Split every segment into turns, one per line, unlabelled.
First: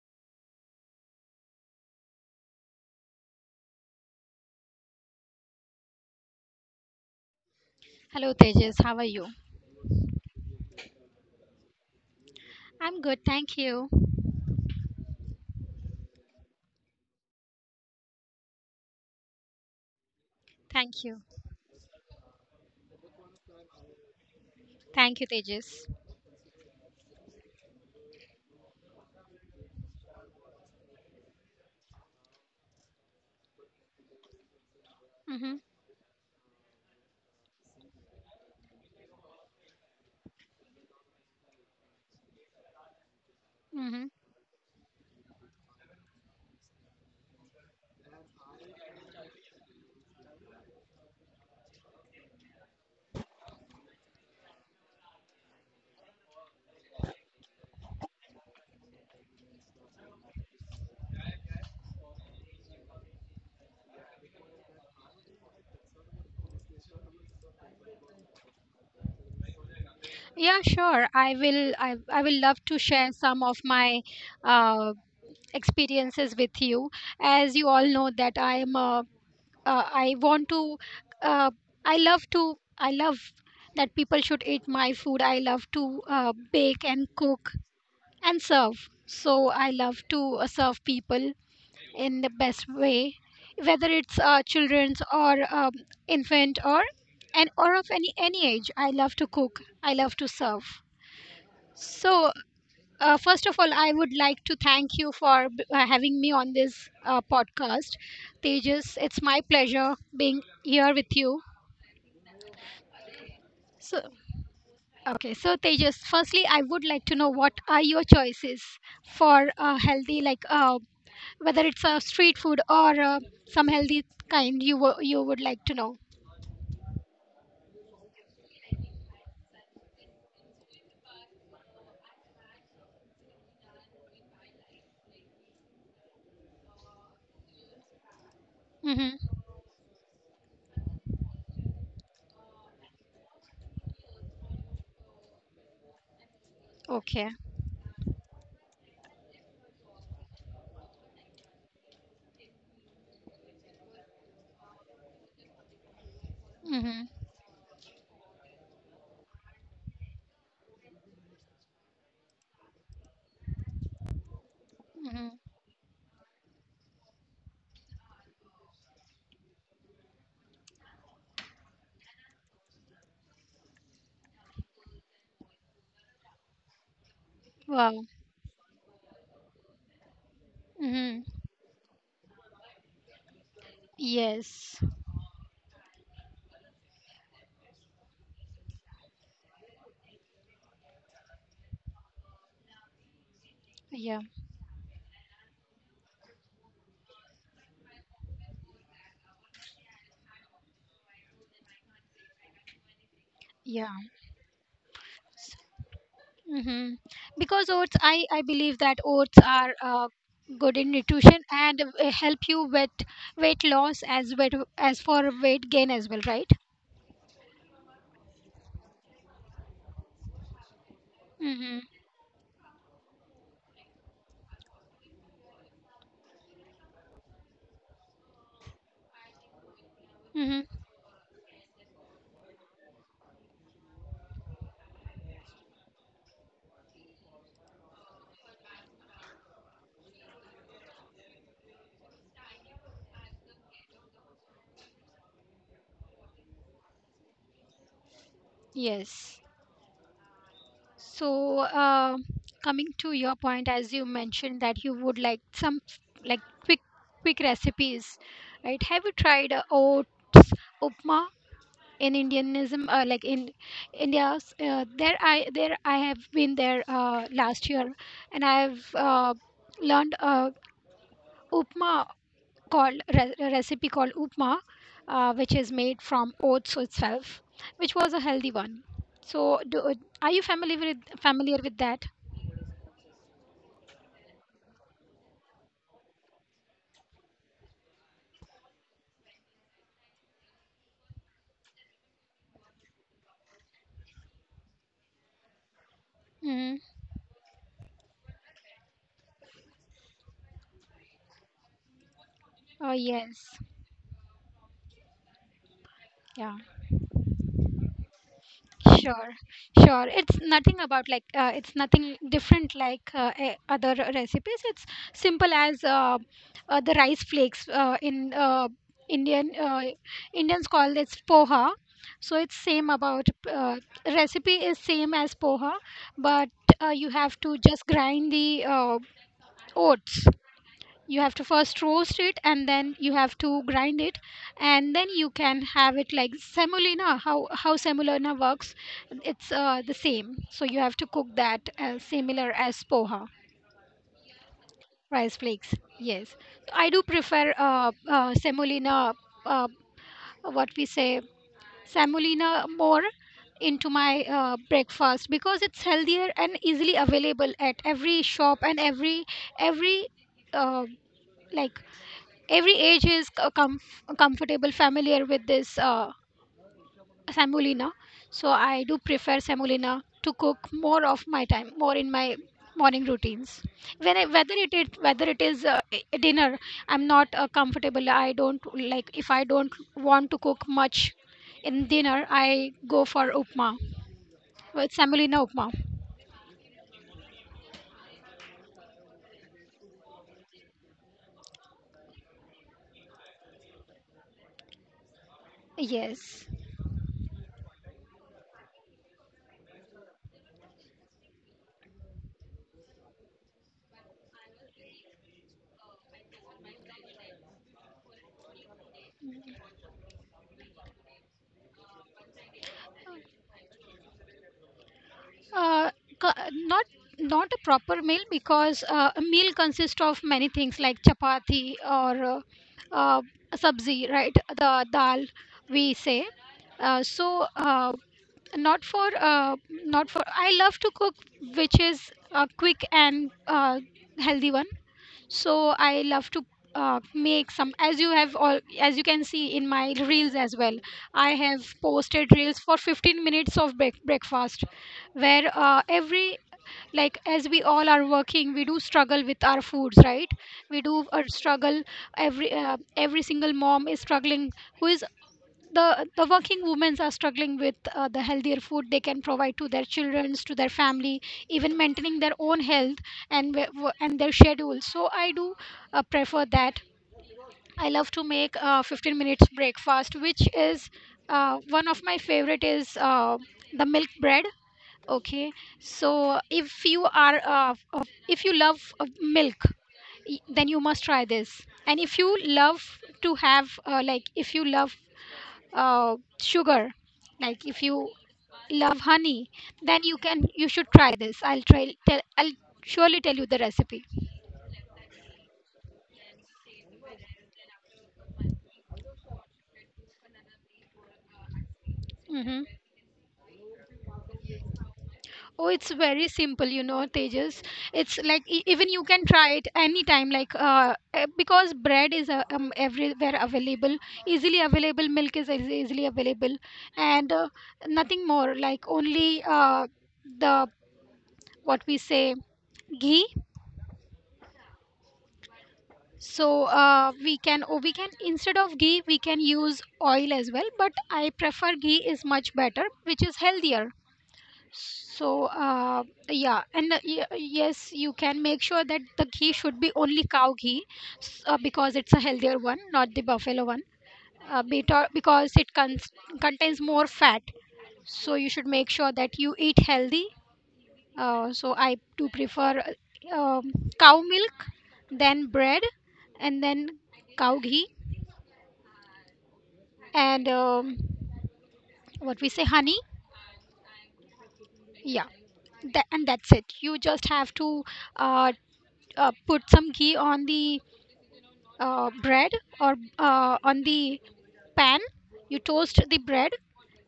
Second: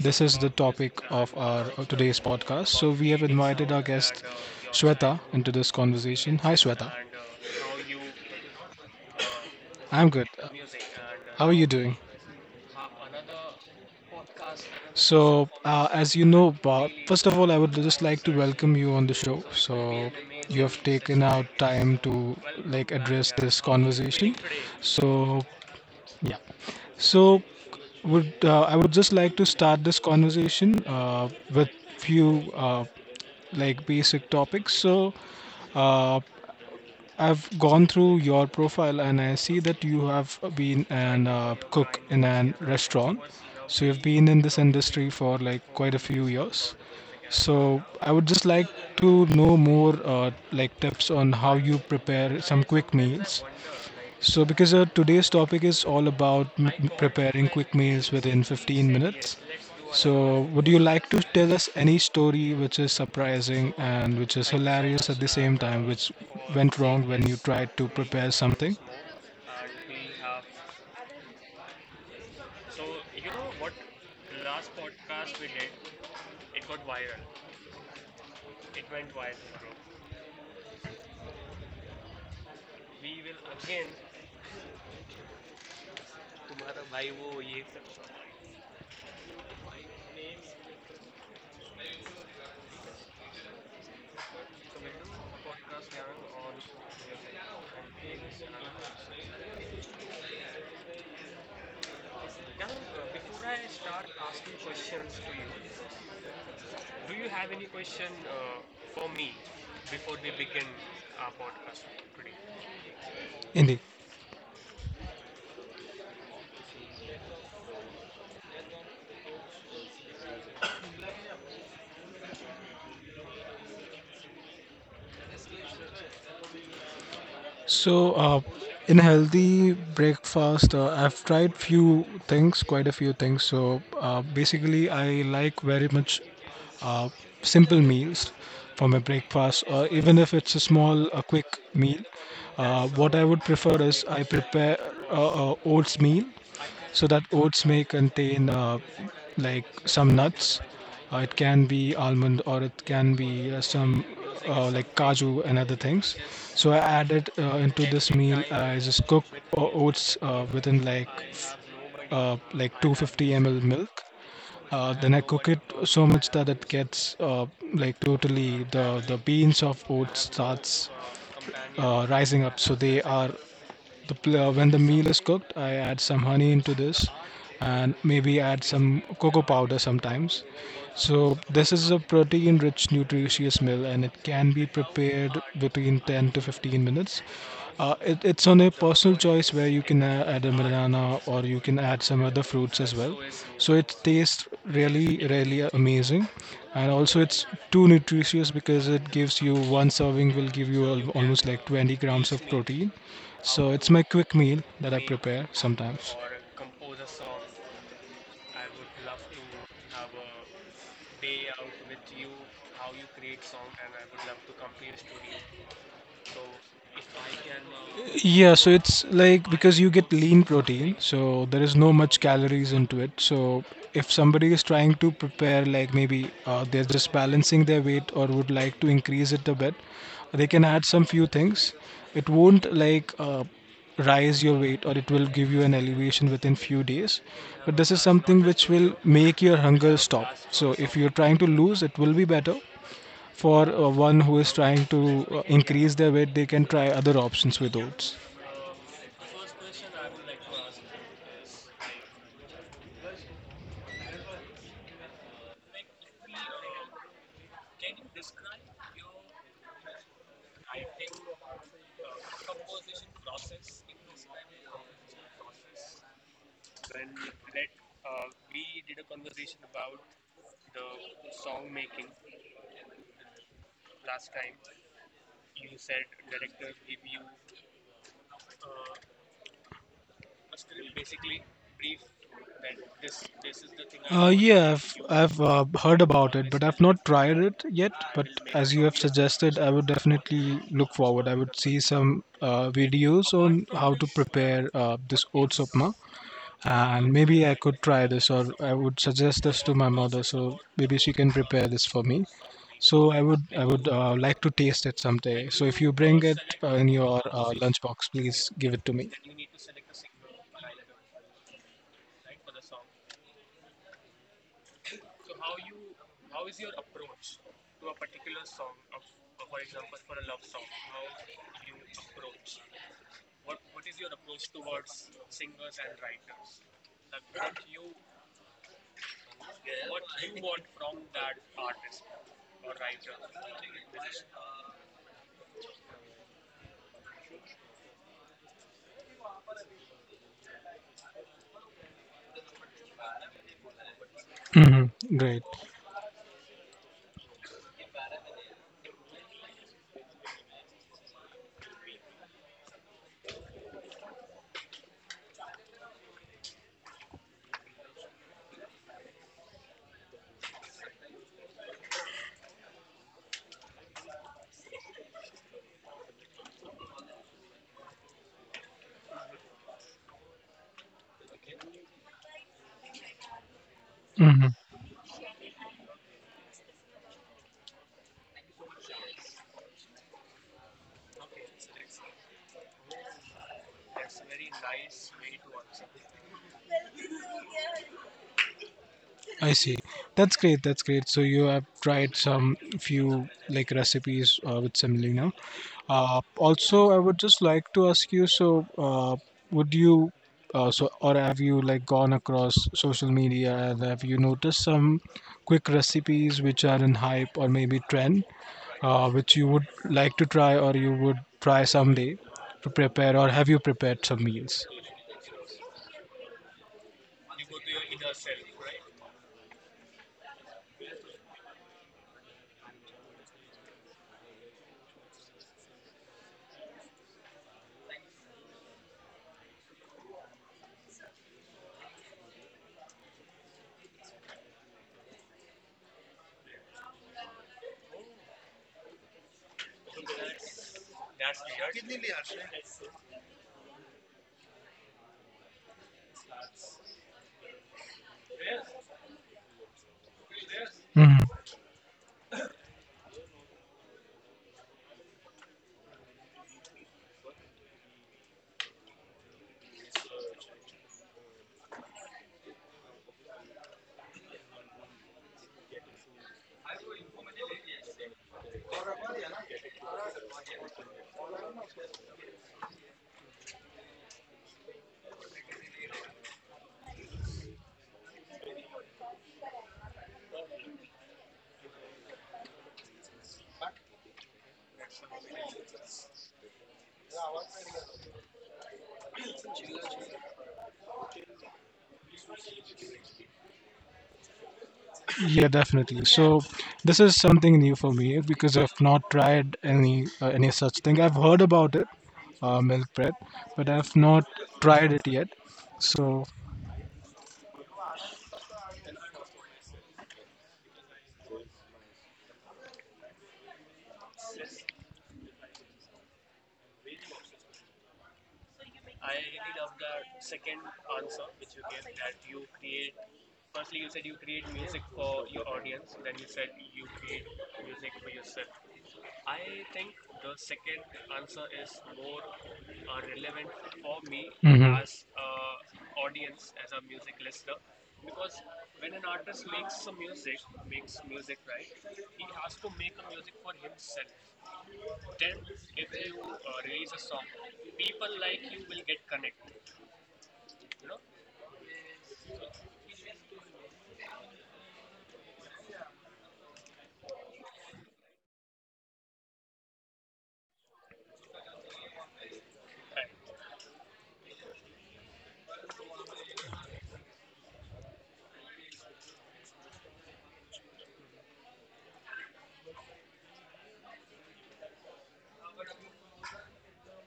This is the topic of our today's podcast. So we have invited our guest Shweta into this conversation. Hi Shweta.
Hello, Tejas. How are you?
I'm good. How are you doing?
I'm good. Thank you.
So, as you know, Bob, first of all, I would just like to welcome you on the show. So, you have
Thank you.
taken out time to like address this conversation.
Thank you,
So,
Tejas.
yeah. So, would I would just like to start this conversation with few like basic topics. So,
Mm-hmm.
uh, I've gone through your profile and I see that you have been an cook in a restaurant. So you've
Mm-hmm.
been in this industry for like quite a few years. So I would just like to know more like tips on how you prepare some quick meals so, because today's topic is all about preparing quick meals within 15 minutes. So, would you like to tell us any story which is surprising and which is hilarious at the same time, which went wrong when you tried to prepare something?
Yeah, sure. I will. I will love to share some of my uh, experiences with you. As you all know, that I want to. Uh, I love to. I love that people should eat my food. I love to bake and cook and serve. So I love to serve people in the best way, whether it's children's or infant or and or of any age. I love to cook. I love to serve. So first of all, I would like to thank you for having me on this podcast, Tejas. It's my pleasure being here with you.
Indeed.
So okay, so Tejas, firstly, I would like to know what are your choices for healthy like whether it's a street food or some healthy kind you would like to know.
So, in healthy breakfast, I've tried few things, quite a few things. So, basically, I like very much uh, simple meals for my
Mm-hmm.
breakfast, or even if it's a small, a quick meal. What I would prefer is I prepare oats meal so that
Okay.
oats may contain like some nuts. It can be almond or it can be some like kaju and other things. So I
Mm-hmm.
add it into this meal. I just cook oats within like 250 ml milk then I
Mm-hmm.
cook it so much that it gets like totally the beans of oats starts rising up. So they are when the meal is cooked, I add some honey into this and
Wow.
maybe add some cocoa powder sometimes.
Mm-hmm.
So, this is a protein rich, nutritious meal and it can be
Yes.
prepared between 10 to 15 minutes. It's on a personal choice where you can add a banana or you can add some other fruits as well. So it
Yeah.
tastes really, really amazing. And also, it's too nutritious because it gives you one serving will give you almost like 20 grams of protein. So it's
Yeah.
my quick meal that I prepare sometimes.
Mm-hmm. Because oats, I believe that oats are good in nutrition and help you with weight loss as well as for weight gain as well, right?
Yeah, so it's like because you get lean protein, so there is
Mm-hmm.
no much calories into it. So if somebody is trying to prepare, like maybe they're just balancing their weight or would like to increase it a bit, they
Mm-hmm.
can add some few things it won't rise your weight or it will give you an elevation within few days, but this is something which will make your hunger stop. So if you're trying to lose, it will be better for one who is trying to increase their weight. They can try other options with oats.
Yes. So, coming to your point, as you mentioned that you would like some like quick recipes, right? Have you tried oat upma in Indianism? Like in India, there I have been there last year, and I've learned a upma called a recipe called upma, which is made from oats itself, which was a healthy one. So, do, are you familiar with that?
Yeah, I've heard about it, but I've not tried it yet. But as you have suggested, I would definitely look forward. I would see some videos on how to prepare this oats upma,
Mm-hmm.
and maybe I could try this, or I would suggest this to my mother, so maybe she can prepare this for me.
Oh
So I would
yes,
I would uh, like to taste it someday. So if you bring it
yeah,
in your lunchbox, please give it to me.
sure, sure. It's nothing about it's nothing different like other recipes. It's simple as the rice flakes in Indian uh, Indians call this poha. So it's same about recipe is same as poha, but you have to just grind the oats. You have to first roast it and then you have to grind it, and then you can have it like semolina, how semolina works. It's the same, so you have to cook that similar as poha
Hmm.
rice
Great.
flakes. Yes. So I do prefer semolina, uh, what we say, semolina more into my breakfast because it's healthier and easily available at every shop and every uh, like every age is comfortable, familiar with this semolina. So I do prefer semolina to cook more of my time, more in my morning routines. When I,
Mm-hmm.
whether it is dinner, I'm not comfortable, I don't like, if I don't want to cook much in dinner, I go for upma, with semolina upma.
I see. That's great. That's great. So you have tried some few like recipes with semolina.
Yes.
Also, I would just like to ask you. So, would you, so or have you like gone across social media and have you noticed some quick recipes which are in hype or maybe trend, which you would like to try or you would try someday to prepare, or have you prepared some meals?
uh, co- Not not a proper meal because a meal consists of many things like chapati or uh, sabzi, right, the dal, we say. So not for not for I love to cook which is a quick and healthy one. So I love to make some, as you have all, as you can see in my reels as well, I have posted reels for 15 minutes of breakfast, where every like, as we all are working, we do struggle with our foods, right? We do struggle, every single mom is struggling, who is, the working women are struggling with the healthier food they can provide to their children, to their family, even maintaining their own health and their schedule. So I do prefer that. I love to make 15 minutes breakfast, which is one of my favorite is the milk bread. Okay, so if you are if you love milk, then you must try this. And if you love to have if you love sugar, like if you love honey, then you should try this. I'll surely tell you the recipe.
Yeah, definitely. So this is something new for me because I've not tried any such thing. I've heard about it,
Hmm.
milk bread, but I've not tried it yet.
Oh, it's
So
very simple, you know, Tejas. It's like even you can try it anytime, like because bread is everywhere available, easily available. Milk is easily available. And nothing more, like only the what we say ghee. So we can, oh, we can, instead of ghee, we can use oil as well, but I prefer ghee is much better, which is healthier. So yeah, and yes, you can make sure that the ghee should be only cow ghee. Because it's a healthier one, not the buffalo one. Uh, better because it contains more fat. So you should make sure that you eat healthy. So I do prefer uh, um, cow milk, then bread, and then cow ghee, and what we say honey. Yeah, that, and that's it. You just have to uh, put some ghee on the bread or on the pan. You toast the bread,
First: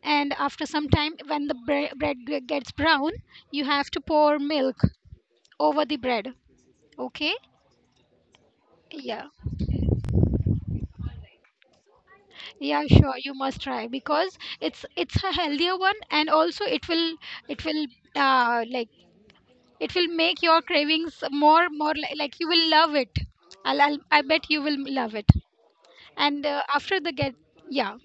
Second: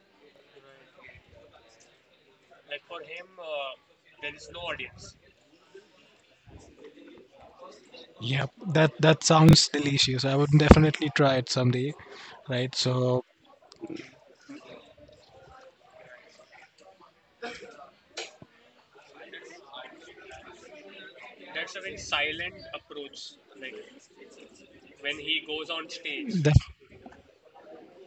and after some time, when the bread gets brown, you have to pour milk over the bread. Okay?
Yeah, that
Yeah.
sounds delicious. I would definitely try it someday, right?
Yeah, sure,
So
you must try, because it's a healthier one, and also it will uh like it will make your cravings more, like you will love it. I bet you will love it. And
Def
after the get, yeah,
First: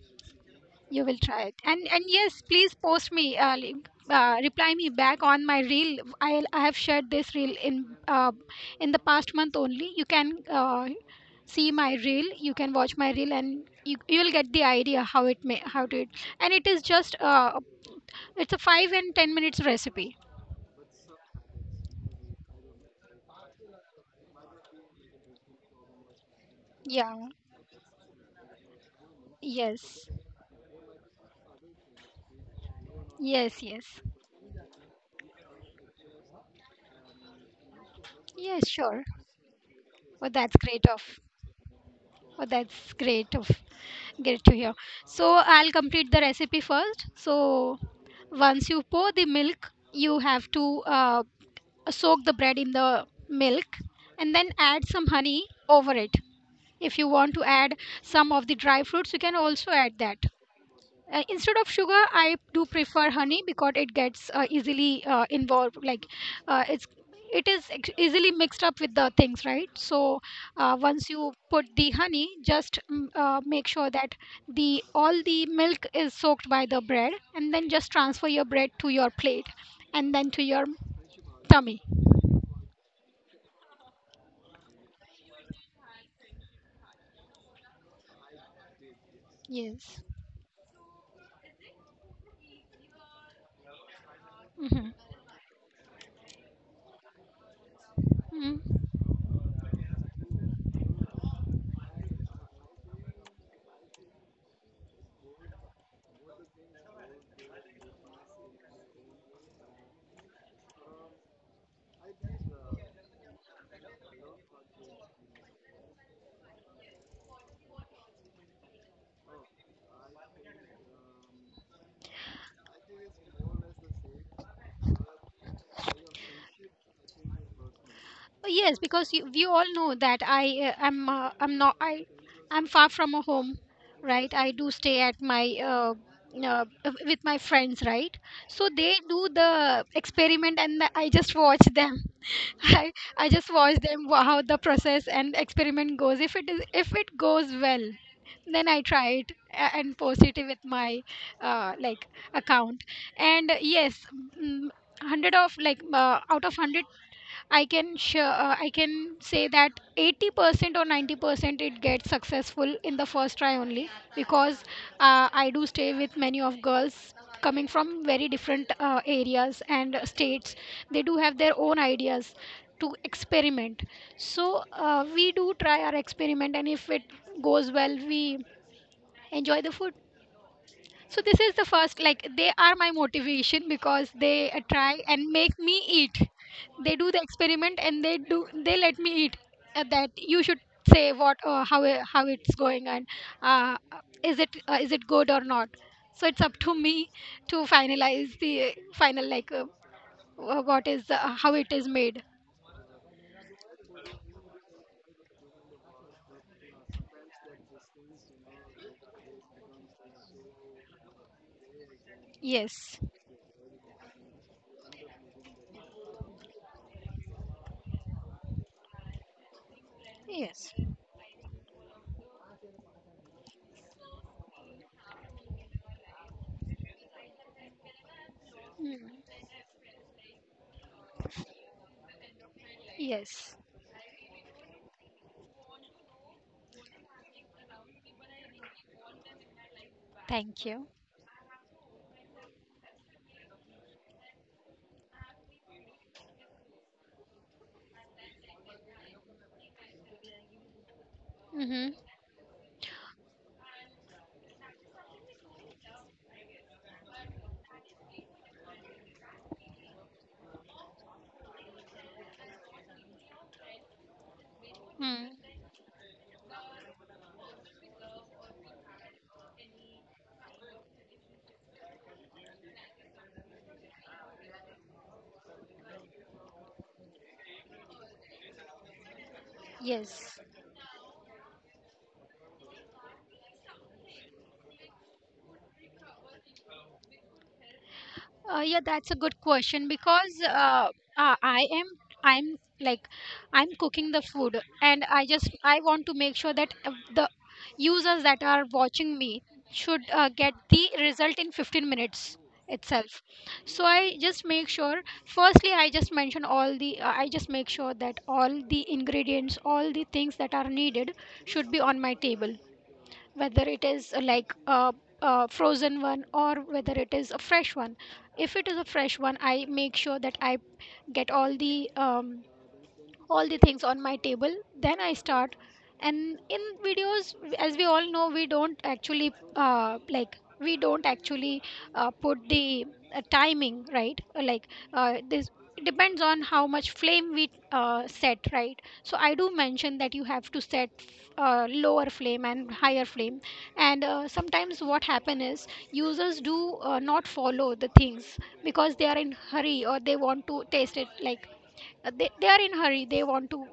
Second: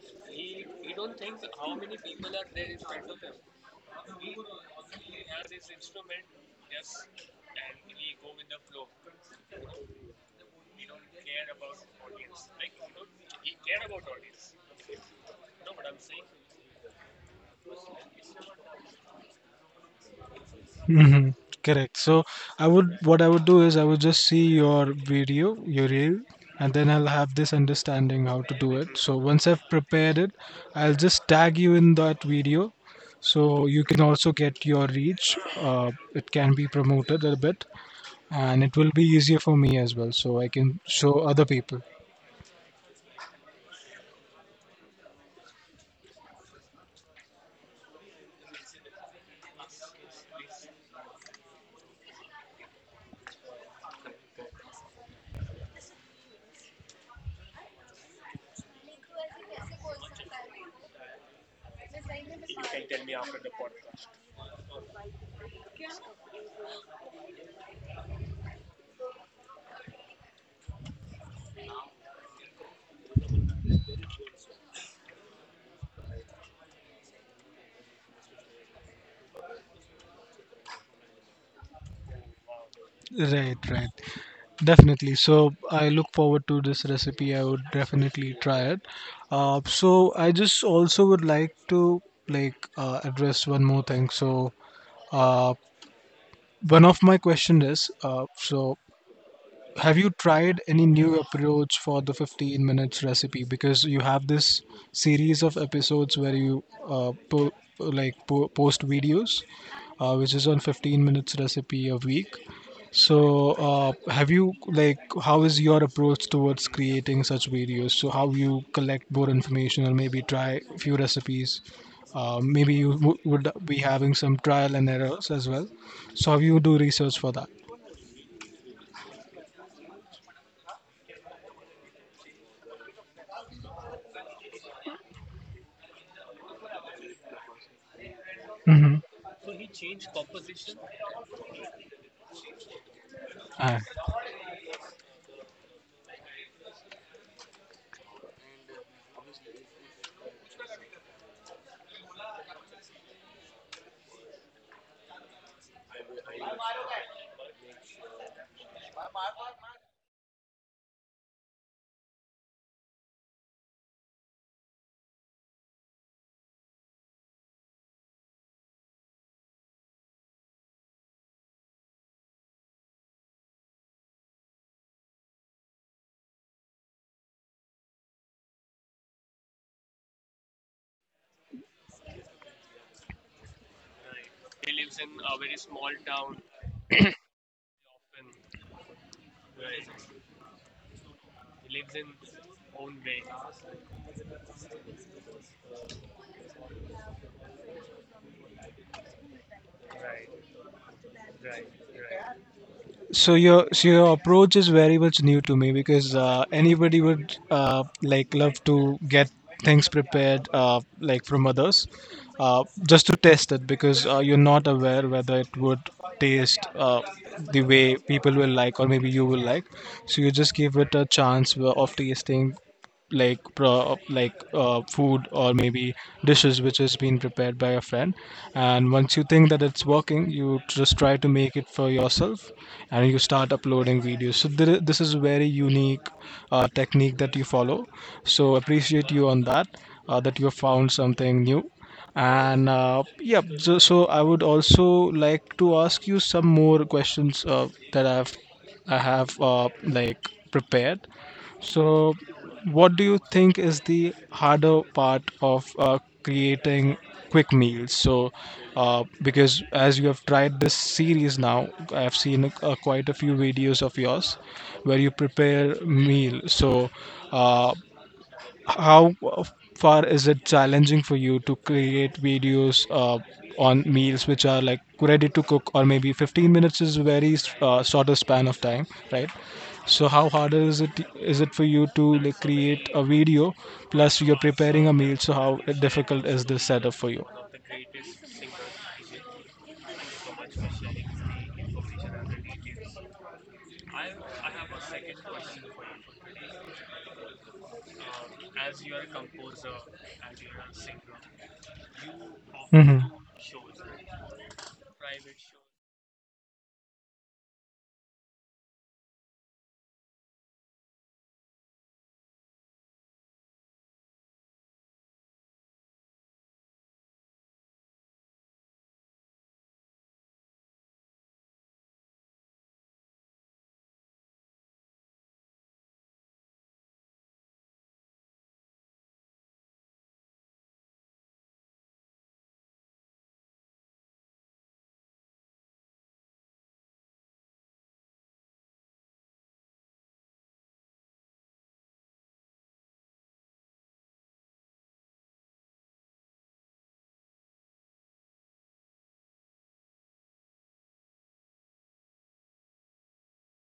you will try it. And yes, please post me, reply me back on my reel. I have shared this reel uh, in the past month only. You can see my reel. You can watch my reel, and you will get the idea how it may how to it. And it is just it's a 5 and 10 minutes recipe.
hmm Correct. So I would, what I would do is I would just see your video, your reel, and then I'll
Yeah.
have this understanding how to do it. So once I've
Yes.
prepared it, I'll just tag you in that video,
Yes.
so you
Yes.
can also get your reach. It can be promoted a bit, and
Yes.
it will be
Sure.
easier for me as well,
Well,
so I
that's
can
great of
show other people.
Oh, that's great. Great to hear. So I'll complete the recipe first. So once you pour the milk, you have to soak the bread in the milk and then add some honey over it. If you want to add some of the dry fruits, you can also add that. Instead of sugar, I do prefer honey because it gets easily involved, like it's, it is easily mixed up with the things, right? So once you put the honey, just make sure that the all the milk is soaked by the bread, and then just transfer your bread to your plate and then to your tummy.
Right, right. Definitely. So I look forward to this recipe. I would definitely try it.
Yes.
So I just also would like to address one more thing. So uh, one of my question is
Hmm.
so have you tried any new approach for the 15 minutes recipe? Because you have this series of episodes where you post videos, which is on 15 minutes recipe a week. So, have you like how is your approach towards creating such videos? So, how you collect more information or maybe try a few recipes? Maybe you would be having some trial and errors as well. So, how you do research for that?
Yes, because you, we all know that I am I'm not I I'm far from a home, right? I do stay at my uh, with my friends, right? So they
Mm-hmm.
do the experiment, and I just watch them. I I just watch them how the process and experiment goes. If it goes well, then I try it and post it with my uh, like account. And yes, mm, hundred of out of hundred, I can sure, I can say that 80% or 90% it gets successful in the first try only, because I do stay with many of girls coming from very different areas and states. They do have their own ideas to experiment. So we do try our experiment, and if it goes well, we enjoy the food. So this is the first, like they are my motivation because they try and make me eat. They do the experiment, and they let me eat. That you should say what how it's going and uh, is it good or not. So it's up to me to finalize the final what is how it is made.
So your approach is very much new to me because anybody would like love to get things prepared like from others
Yes.
just to test it because you're not aware whether it would taste the way people will like or maybe you will like. So you just
Yes.
give it a chance of tasting like food or maybe dishes which has been prepared by a friend, and
Mm.
once you think that it's working you just try to make it for yourself and you start
Yes.
uploading videos. So there, this is a very unique technique that you follow, so appreciate you on that that you have
Thank you.
found something new and yeah. So, so I would also like to ask you some more questions that I have like prepared.
Mm-hmm.
So, what do you think is the harder part of creating quick meals? So, because as you have tried this series now, I've seen quite a few videos of yours where you
Mm.
prepare meal. So, uh, how far is it challenging for you to create videos on meals which are like ready to cook, or maybe 15 minutes is very shorter span of time, right? So how
Yes.
harder is it for you to like, create a video plus you're preparing a meal? So how difficult is this setup for you?
Yeah, that's a good question because uh, I am I'm like I'm cooking the food, and I want to make sure that the users that are watching me should get the result in 15 minutes
Hmm.
itself. So I just make sure, firstly, I just mention all the I just make sure that all the ingredients, all the things that are needed should be on my table, whether it is like a frozen one or whether it is a fresh one. If it is a fresh one, I make sure that I get all the things on my table, then I start. And in videos, as we all know, we don't actually like we don't actually put the timing, right? Like this, it depends on how much flame we set, right? So I do mention that you have to set lower flame and higher flame. And sometimes what happen is users do not follow the things because they are in hurry, or they want to taste it like they are in hurry. They want to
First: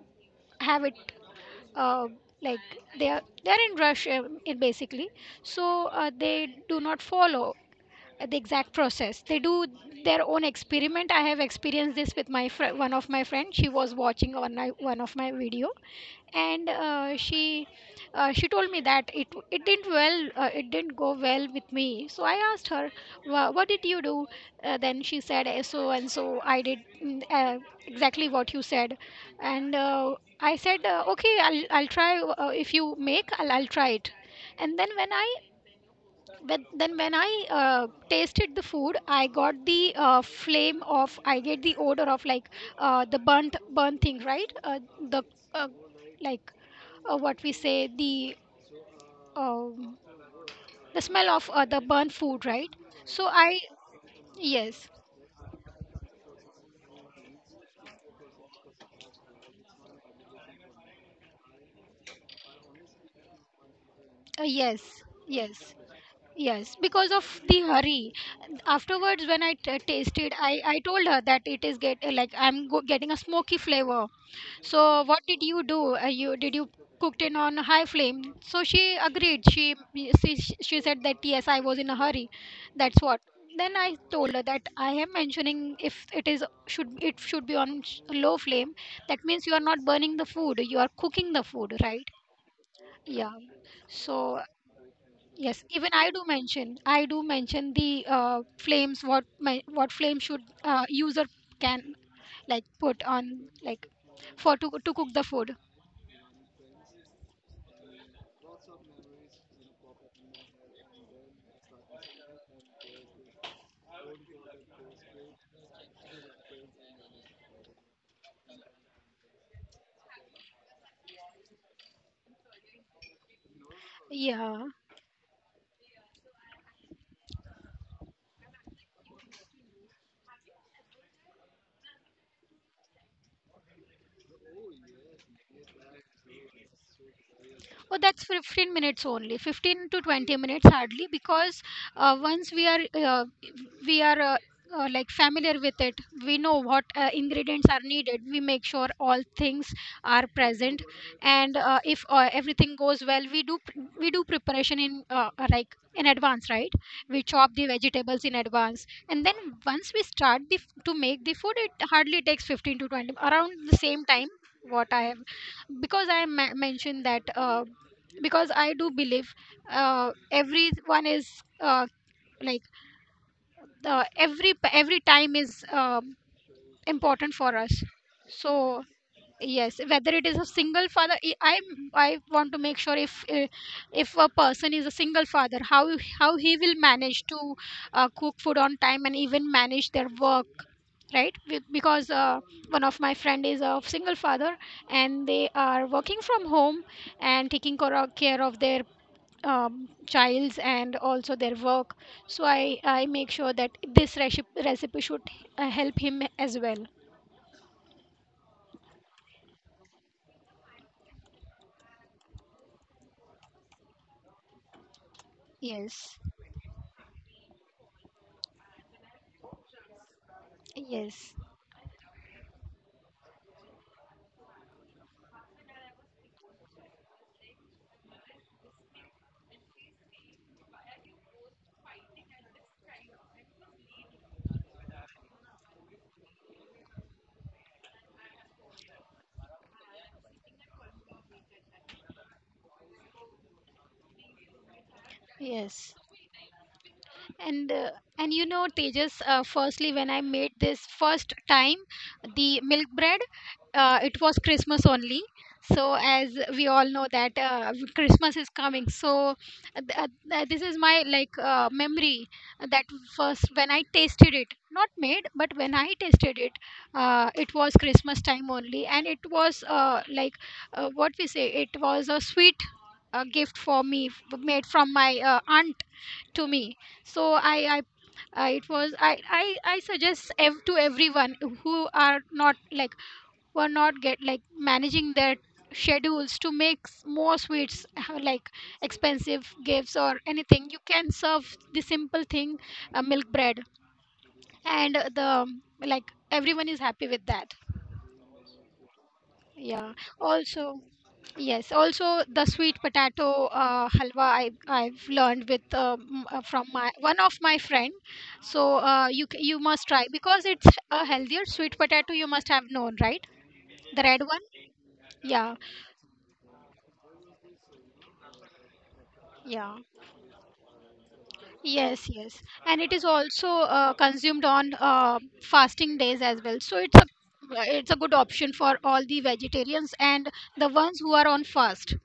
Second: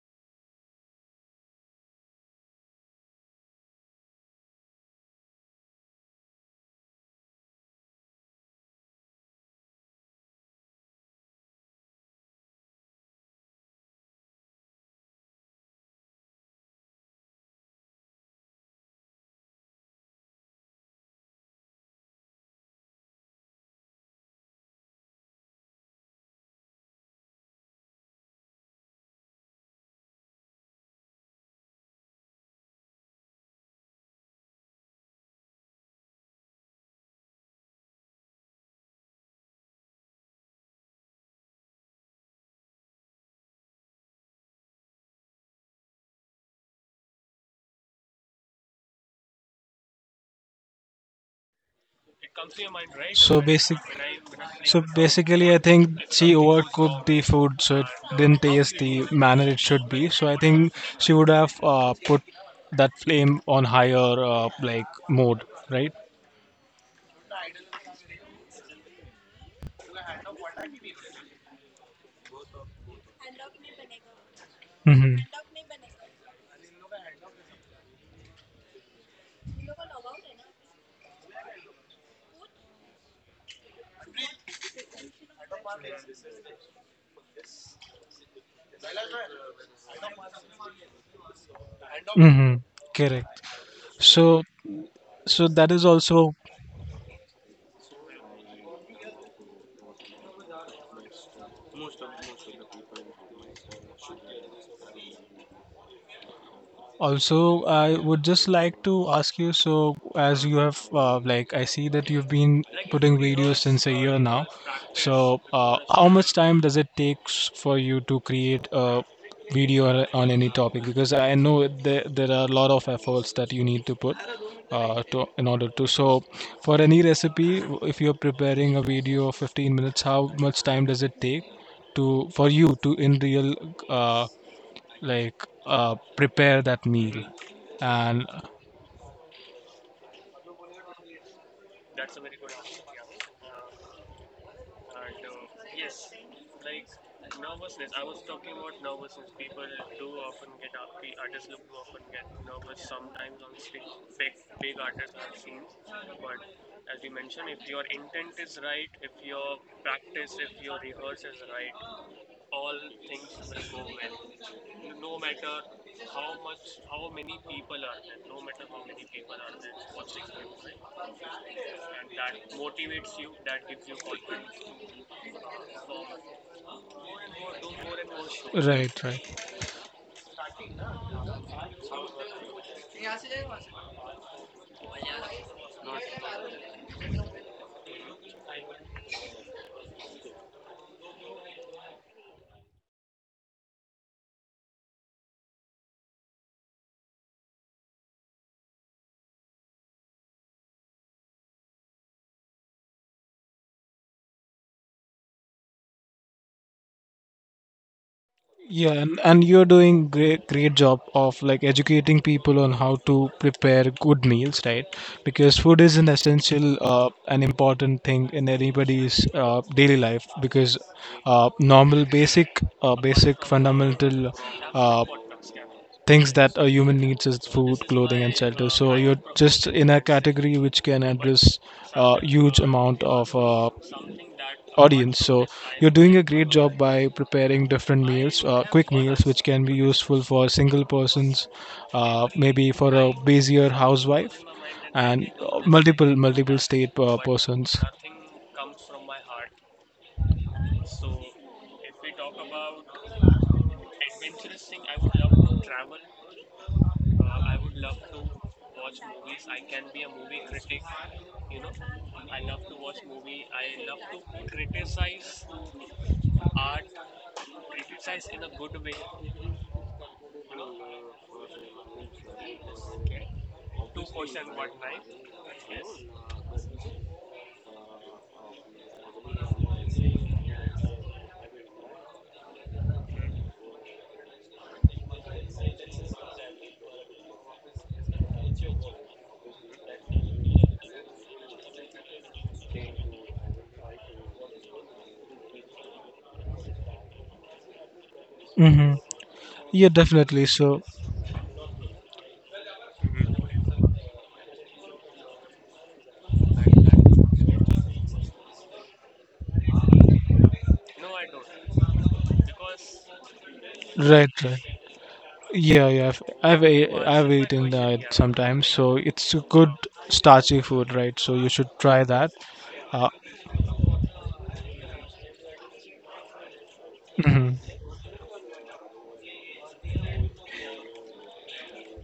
have it, uh, like they are in rush, in, basically. So they do not follow the exact process. They do their own experiment. I have experienced this with my one of my friends. She was watching one of my video, and she told me that it didn't well, it didn't go well with me. So I asked her, What did you do then she said, "Eh, so and so I did, exactly what you said." And I said, "Okay, I'll try. If you make, I'll try it." And then when I, but then when I tasted the food, I got the flame of, I get the odor of, like, the burnt thing, right? The, uh, like, what we say, the um, the smell of the burnt food, right? So
So
I,
basic. So
yes,
basically, I think she overcooked the food, so it didn't taste the manner it should be. So I think she would have put that flame on higher like
yes,
mode,
yes.
right?
Yes, because of the hurry. Afterwards, when I tasted, I told her that, "It is get like I'm getting a smoky flavor. So
Mm-hmm.
what did you do? You did you cooked it on high flame?" So she agreed. She said that, "Yes, I was in a hurry. That's what." Then I told her that I am mentioning, if it is should, it should be on low flame. That means you are not burning the food. You are cooking the food, right?
Mm-hmm. Correct.
Yeah. So,
So so
yes,
that is
even I do
also
mention. I do mention the flames. What my, what flame should user can, like, put on, like, for to cook the food.
Also, I would just like to ask you. So, as you have, like, I see that you've been putting videos since a year now. So, how much time does it take for you to create a video on any topic? Because I know there are a lot of efforts that you need to put
Yeah.
to in order to. So, for any recipe, if you're preparing a video of 15 minutes, how much time does it take to for you to in real? Uh, prepare that meal
Oh, that's
and
15 minutes only, 15 to 20 minutes hardly, because once we are like familiar with it, we know what ingredients are needed. We make sure all things are present, and if everything goes well, we do we do preparation in like in advance, right? We chop the vegetables in advance, and then once we start the to make the food, it hardly takes 15 to 20, around the same time what I have, because I mentioned that. Because I do believe everyone is like every time is important for us, so
right right
yes, whether it is a single father, I I want to make sure, if a person is a single father, how he will manage to cook food on time and even manage their work, right? Because one of my friend is a single father, and they are working from home and taking care of their childs and also their work. So I make sure that this recipe should help him as well.
Yeah, and you're doing great great job of like educating people on how to prepare good meals, right? Because food is an
Yes,
essential and important thing in anybody's daily life because
yes,
normal basic basic fundamental uh, things that a human needs is food, clothing, and shelter. So you're just in a category which can address a huge amount of audience. So you're doing a great job by preparing different meals, quick meals, which can be useful for single persons, maybe for a busier housewife, and
yes.
multiple multiple state
And
persons.
and you know, Tejas, firstly, when I made this first time, the milk bread, it was Christmas only. So, as we all know that Christmas is coming, so this is my, like, memory that first when I tasted it, not made, but when I tasted it, it was Christmas time only, and it was like, what we say, it was a sweet gift for me, made from my aunt to me. So I, it was, I suggest to everyone who are not like who are not get like managing their schedules to make more sweets like expensive gifts or anything. You can serve the simple thing, milk bread, and the like, everyone is happy with that.
Mm-hmm. Yeah,
Yeah.
definitely.
Also,
So,
yes. Also, the sweet potato halwa, I've learned with from my one of my friend. So you you must try, because it's a healthier sweet potato. You must have known, right? The red
right,
one.
right.
Yeah.
Yeah, yeah. I've eaten that sometimes. So it's a good
Yeah.
starchy food, right? So you should try
Yes.
that.
Yes. And it is
Uh,
also consumed on fasting days as well. So it's a,
mhm.
it's a good option for all the vegetarians and the ones who are on fast.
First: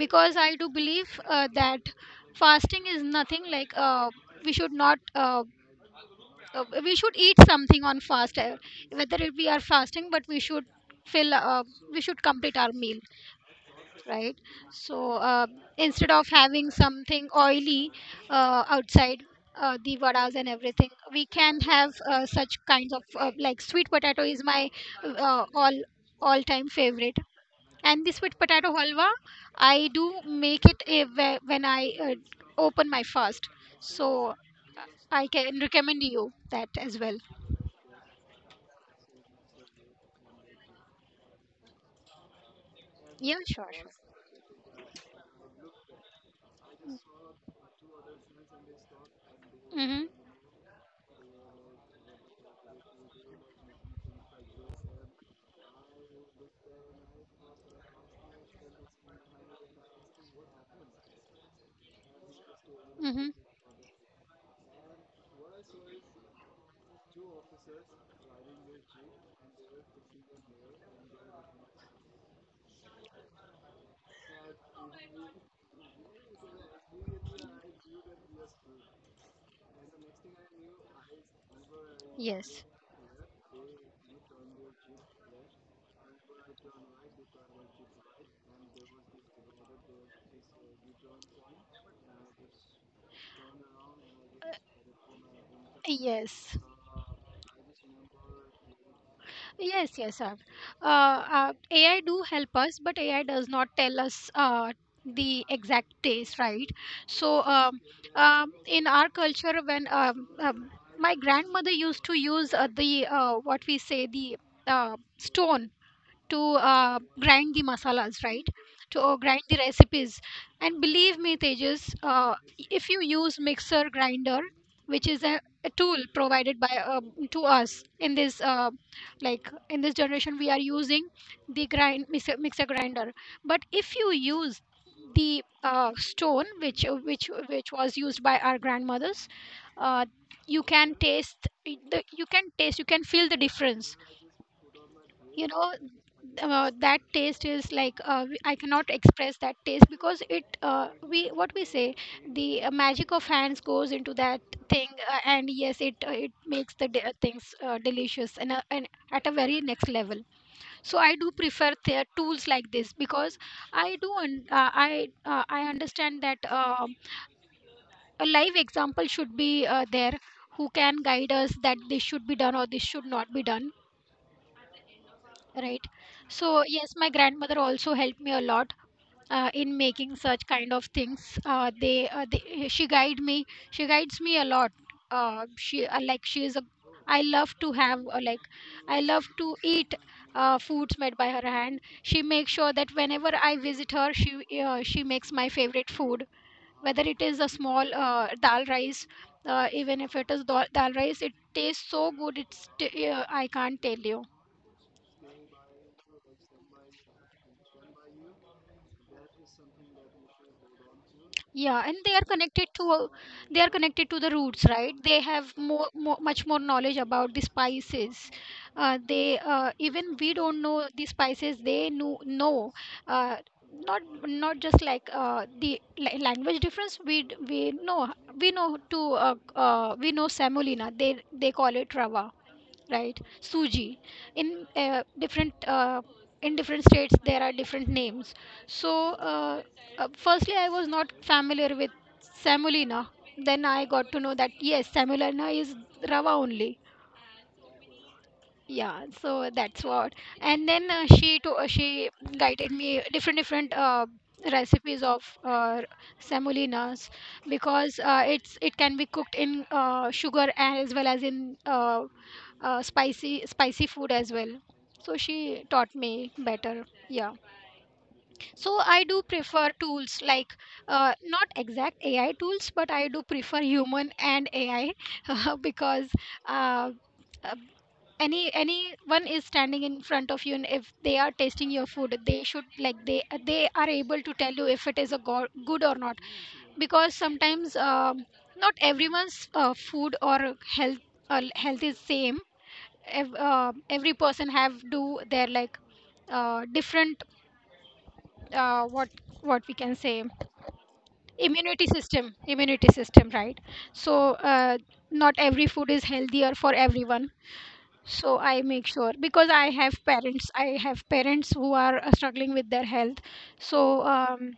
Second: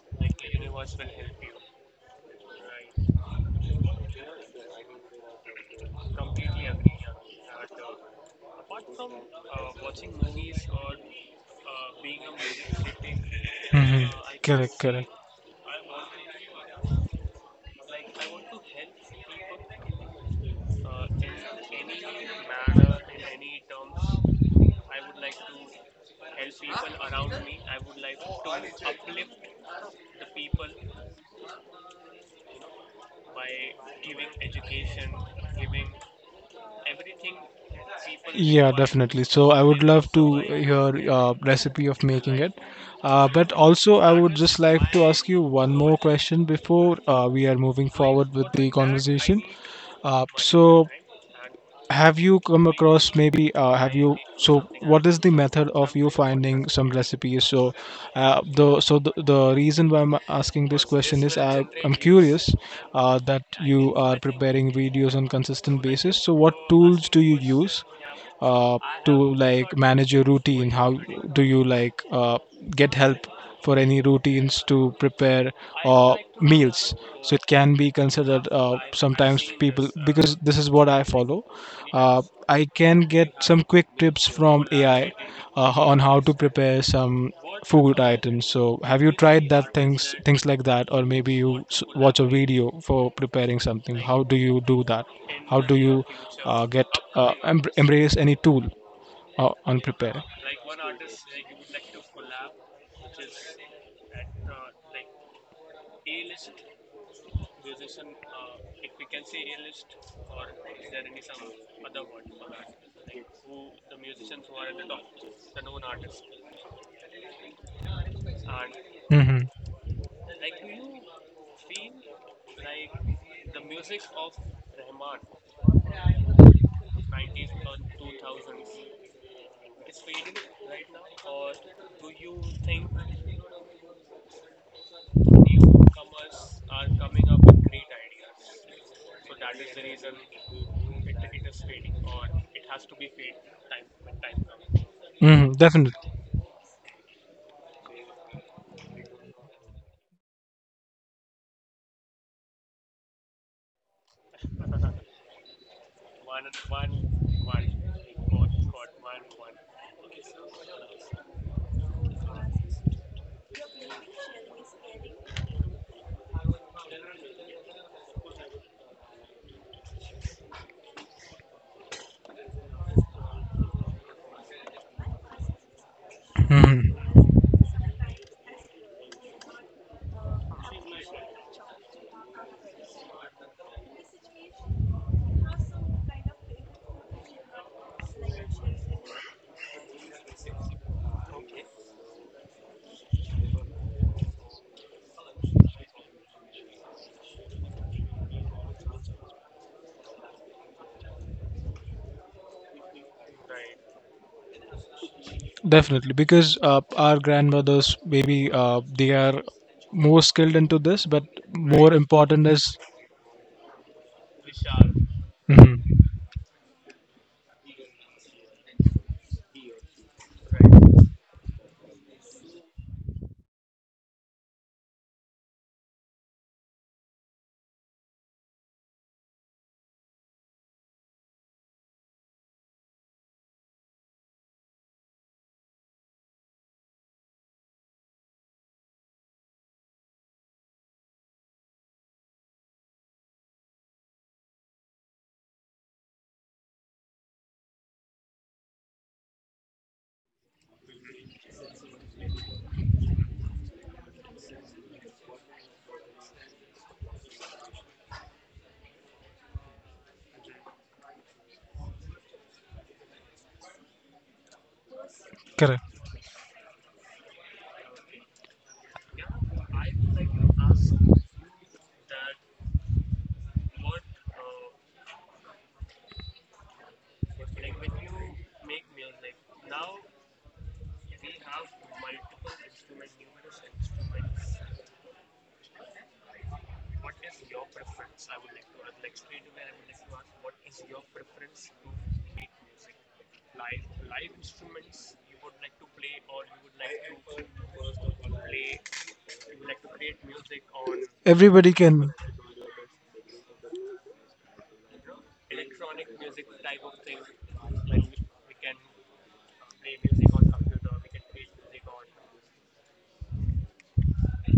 Because I do believe that fasting is nothing like we should not we should eat something on fast, whether it, we are fasting, but we should fill, we should complete our meal,
Hmm.
right?
Correct, see correct.
So instead of having something oily outside, the vadas and everything, we can have such kinds of, like, sweet potato is my uh, all all time favorite. And the sweet potato halwa, I do make it, eh, when I open my fast. So I can recommend you that as well.
Yeah, require definitely. So I would in love to survive hear recipe of making it.
Yeah,
But
sure, sure.
also, I would just like to ask you one more question before we are moving forward with the conversation.
Mm-hmm.
Uh, so right? Have you come across maybe have you so what is the method of you finding some recipes? So The reason why I'm asking this question is I'm curious
Mm-hmm.
that you are preparing videos on consistent basis, so what tools do you use uh, to like manage your routine? How do you like get help for any routines to prepare meals? So it can be considered, sometimes people, because this is what I follow. Uh,
Yes,
I can get some quick tips from AI on how to prepare some food items. So, have you tried that, things like that, or maybe you watch a video for preparing something? How do you do that? How do you
yes.
get uh, embrace any tool on
Yes, yes,
preparing?
sir. Uh, AI do help us, but AI does not tell us the exact taste, right? So, in our culture, when my grandmother used to use the, what we say, the stone to grind the masalas, right? To grind
hmm
the recipes. And believe me, Tejas, if you use mixer grinder, which is a tool provided by to us in this like in this generation, we are using the grind mixer, mixer grinder. But if you use the stone which was used by our grandmothers, uh, you can taste the, you can taste, you can feel the difference, you
hmm.
know?
Definitely.
That taste is like, I cannot express that taste because it, we, what we say, the magic of hands goes into that thing. And yes, it it makes the things delicious and at a very next level. So I do prefer the tools like this, because I do I I understand that um, a live example should be there who can guide us that this should be done or this should not be done. Right. So,
hmm
yes, my grandmother also helped me a lot in making such kind of things. They, she guide me. She guides me a lot. She like, she is a. I love to have, like, I love to eat foods made by her hand. She makes sure that whenever I visit her, she makes my favorite food. Whether it is a small dal rice, even if it is dal rice, it tastes so good. It's I can't tell you.
Definitely, because our grandmothers maybe they are more skilled into this, but right,
Yeah,
more
and they are
important
connected
is.
to, they are connected to the roots, right? They have more,
Mhm.
more, much more knowledge about the spices. They even we don't know the spices. They know uh, not, not just like the language difference. We we know, we know to we know semolina. They call it rava, right? Suji, in different in different states, there are different names. So uh, firstly, I was not familiar with semolina. Then I got to know that yes, semolina is rava only. Yeah, so that's what. And then she to she guided me different different recipes of semolinas. Because it's, it can be cooked in sugar as well as in spicy food as well. So she
Correct.
taught me better. Yeah. So I do prefer tools like not exact AI tools, but I do prefer human and AI because uh, uh, anyone is standing in front of you, and if they are tasting your food, they should like they are able to tell you if it is a good or not. Because sometimes not everyone's food or health, health is same. Every person have do their like different, uh, what what we can say,
Everybody can.
immunity system, right? So uh, not every food is healthier for everyone. So I make sure, because I have parents, I have parents who are struggling with their health. So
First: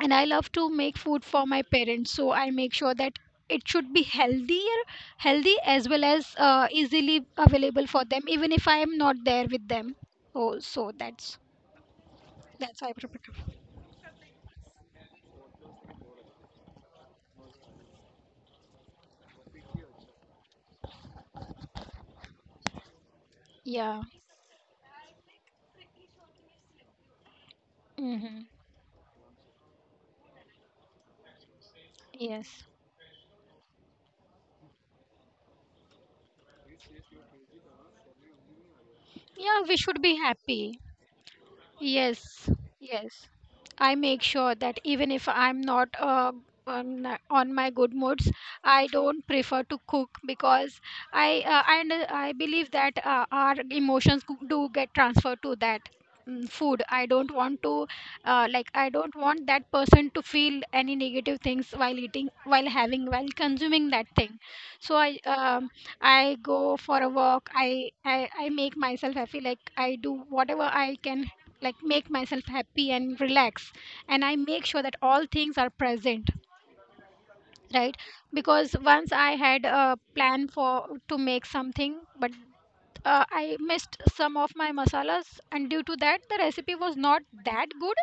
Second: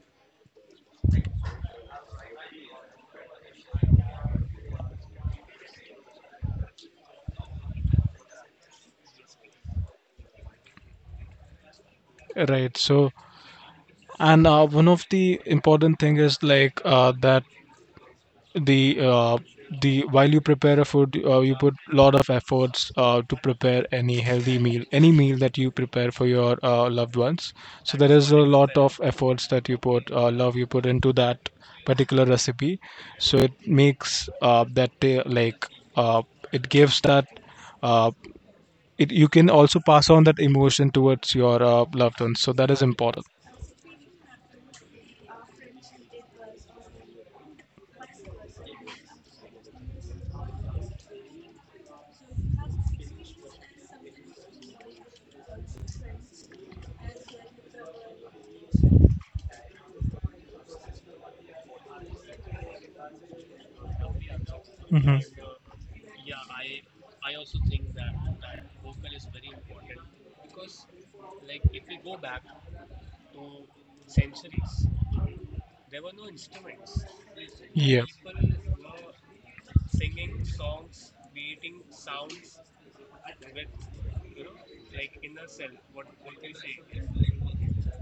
and I love to make food for my parents, so I make sure that it should be healthier, healthy, as well as easily available for them, even if I am not there with them. Oh, so that's
Right.
that's I
So,
prepare.
and one of the important thing is like that the uh, the while you prepare a food, you put lot of efforts to prepare
Yeah.
any healthy meal, any meal that you prepare for your loved ones. So there is a
Mm-hmm.
lot of efforts that you put, love you put into that particular
Yes.
recipe, so it makes that ta- like uh, it gives that, uh, it, you can
Yeah, we
also
should
pass
be
on that
happy.
emotion towards your loved ones,
Yes,
so that is important.
yes. I make sure that even if I'm not on, on my good moods, I don't prefer to cook, because I, and I believe that our emotions do get transferred to that, food. I don't want to I don't want that person to feel any negative things while eating, while having, while consuming that thing. So I go for a walk. I make myself happy. Like I do whatever I can like make myself happy and relax, and I make sure that all things are present, right? Because once I had a plan for to make something, but I missed some of my masalas, and due to that the recipe was not that good.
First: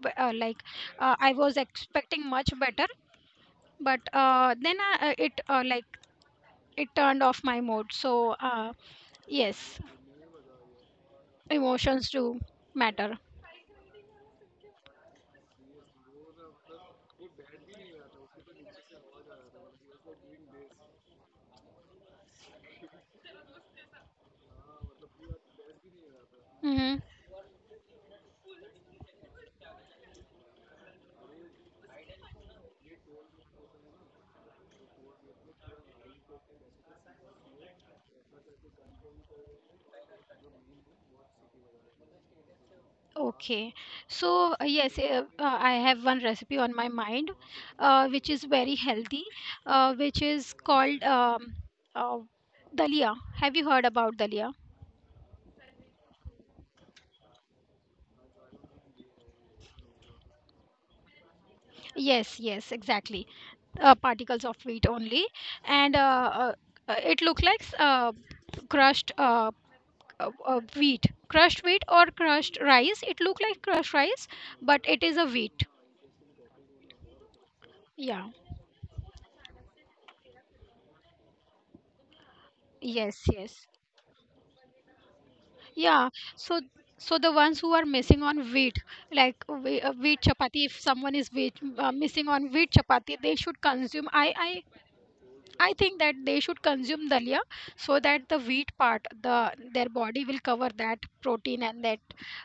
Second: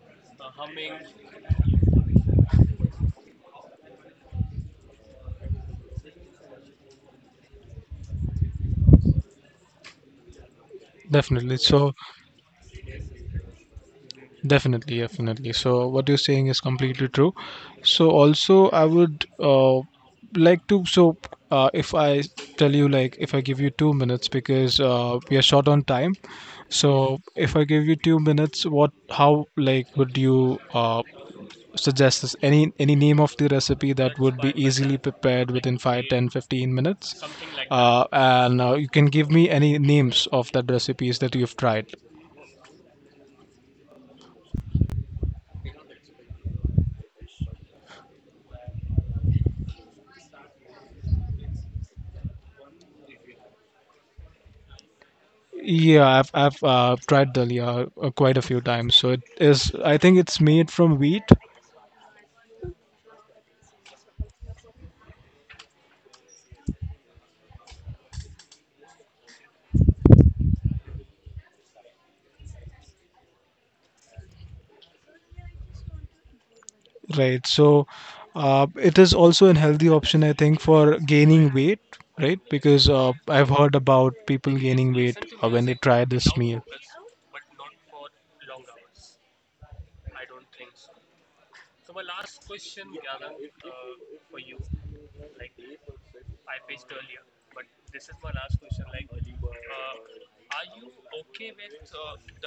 b- uh, like I was expecting much better, but then I, it like it turned off my mood. So uh, yes,
Definitely. So,
emotions do matter.
definitely, definitely. So what you're saying is completely true. So also I would like to, so if I tell you, like if I give you 2 minutes, because we are short on time.
Hmm.
So if I give you 2 minutes, what, how, like would you suggest this? Any name of the recipe that would be easily prepared within 5, 10, 15 minutes? And you can give me any names of the recipes that you've tried.
Okay, so I have one recipe on my mind, which is very healthy, which is called uh, dalia. Have you heard about dalia?
Yeah, I've tried dalia quite a few times. So it is. I think it's made from wheat,
Yes, yes, exactly. Particles of wheat only, and uh, it looks like crushed wheat, crushed wheat or crushed rice. It look like crushed rice, but it is a wheat.
right? So
Yeah.
it is also an healthy option, I think, for gaining weight, right? Because
Yes.
I've
Yes.
heard about people gaining weight when they try
Yeah,
this meal.
so so the ones who are missing on wheat, like wheat chapati, if someone is wheat, missing on wheat chapati, they should consume. I I think that they should consume dalia so that the wheat part, the their body will cover that protein and that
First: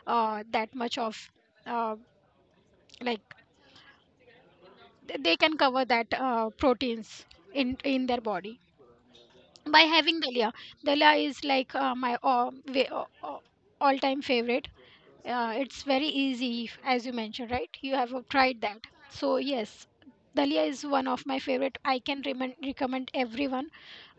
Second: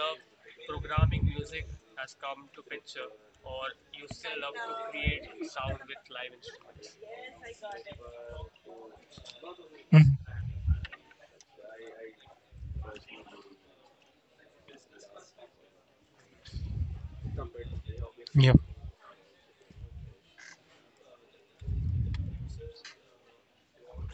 that much of uh, like they can cover that proteins in their body by having
Mhm.
Dalia. Dalia is like my all time favorite. It's very easy, as you mentioned, right? You have
Yeah,
tried that. So, yes, Dalia is one of my favorite. I can recommend everyone.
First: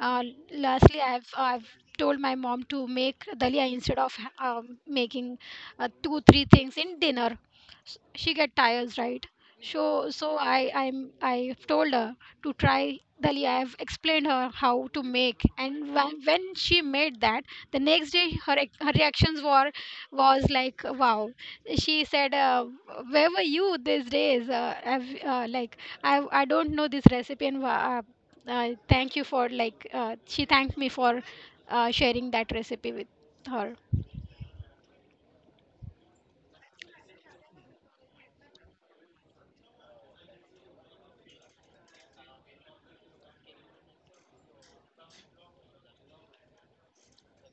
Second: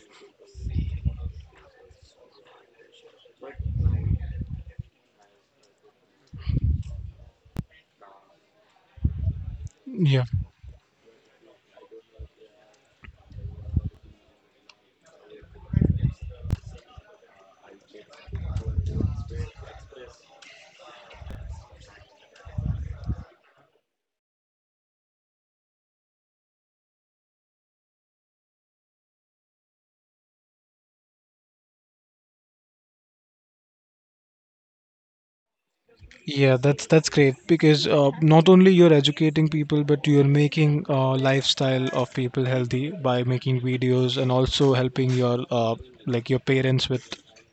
Uh, Lastly, I've told my mom to make Dalia instead of making two, three things in dinner. She get tired, right? So,
yeah.
I've told her to try dali. I have explained her how to make, and when she made that, the next day her her reactions were was like, wow. She said, "Where were you these days? I've, I don't know this recipe, and thank you for like." She thanked me for sharing that recipe with her.
Yeah, that's great because not only you're educating people, but you're making lifestyle of people healthy by making videos and also helping your like your parents with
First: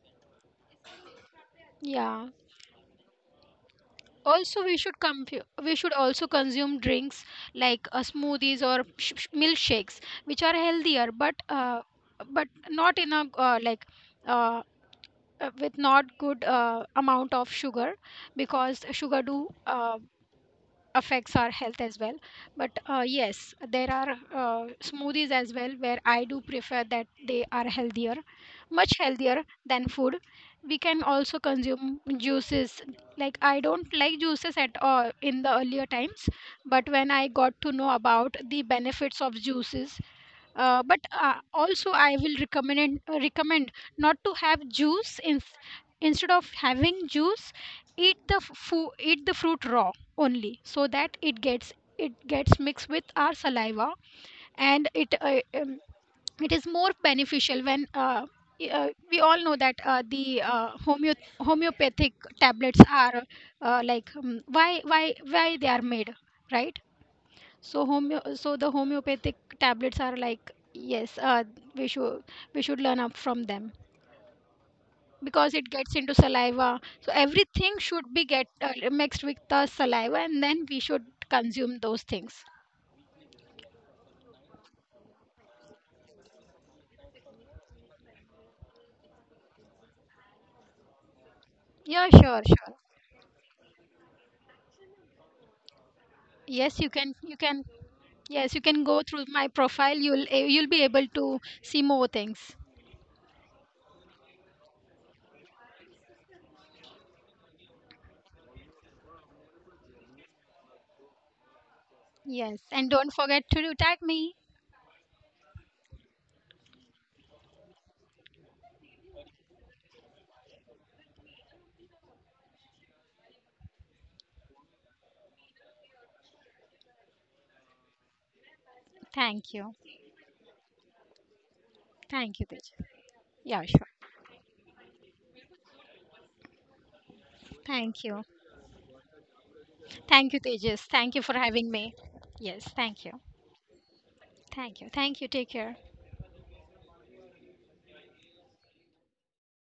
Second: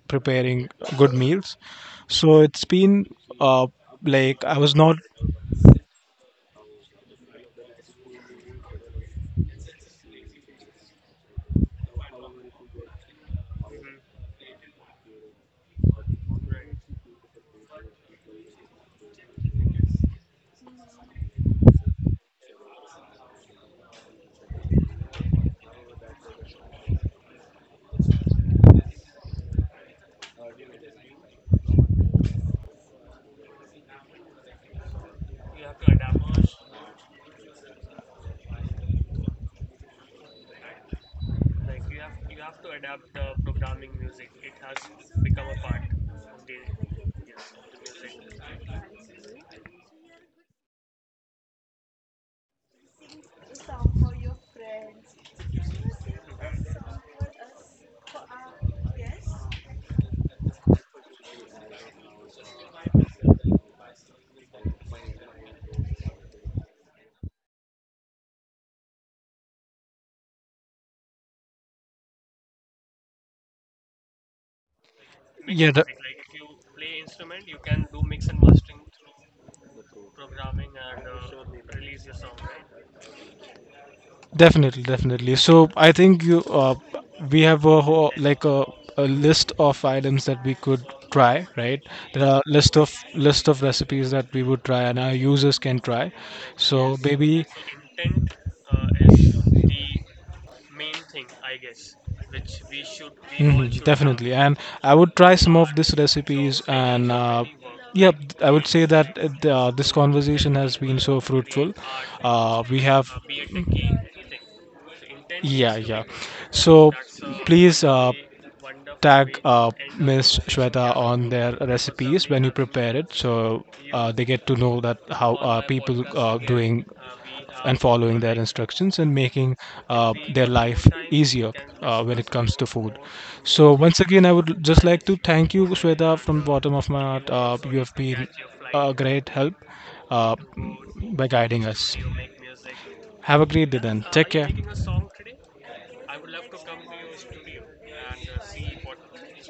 preparing good meals.
Yeah.
So it's been uh, like I
Also
was
we
not.
should we should also consume drinks like smoothies or milkshakes which are healthier, but but not in a uh, with not good amount of sugar, because sugar do affects our health as well. But yes, there are smoothies as well where I do prefer that they are healthier, much healthier than food. We can also consume juices. Like I don't like juices at all in the earlier times, but when I got to know about the benefits of juices, but also I will recommend not to have juice in, instead of having juice eat eat the fruit raw only, so that it gets mixed with our saliva, and it it is more beneficial when we all know that homeopathic tablets are why they are made, right? So homeo so the homeopathic tablets are like yes, we should we should learn up from them because it
Yeah. The,
gets into saliva. So everything should be get mixed with the saliva, and then we should consume those things.
definitely, definitely. So I think you, we have a whole, like a list of items that we could try, right?
Yeah,
There are
sure, sure.
list of recipes that we would try and our users can try.
Yes,
So yes,
you
maybe.
can yes you can go through my profile. You'll you'll be able to see more things.
Mhm, definitely. And I would try some of these recipes and really, yeah, I would really say well that this conversation has been so fruitful.
Yes,
We
and
have,
don't forget to tag me.
yeah, yeah. So please, tag Miss Shweta on their recipes when you prepare it, so they get to know that how people doing and following their instructions and
Thank
making
you,
their life easier when it
thank you,
comes to
Teja.
food.
Yeah,
So
sure.
once again, I would just like to thank you, Shweta, from the bottom of my heart. You have
Thank you.
been a great help
Thank
uh,
you, Tejas. Thank you
by
for
guiding
having me.
us.
Yes, thank you.
Have a great day then. Take care.
Thank you. Thank you. Take care.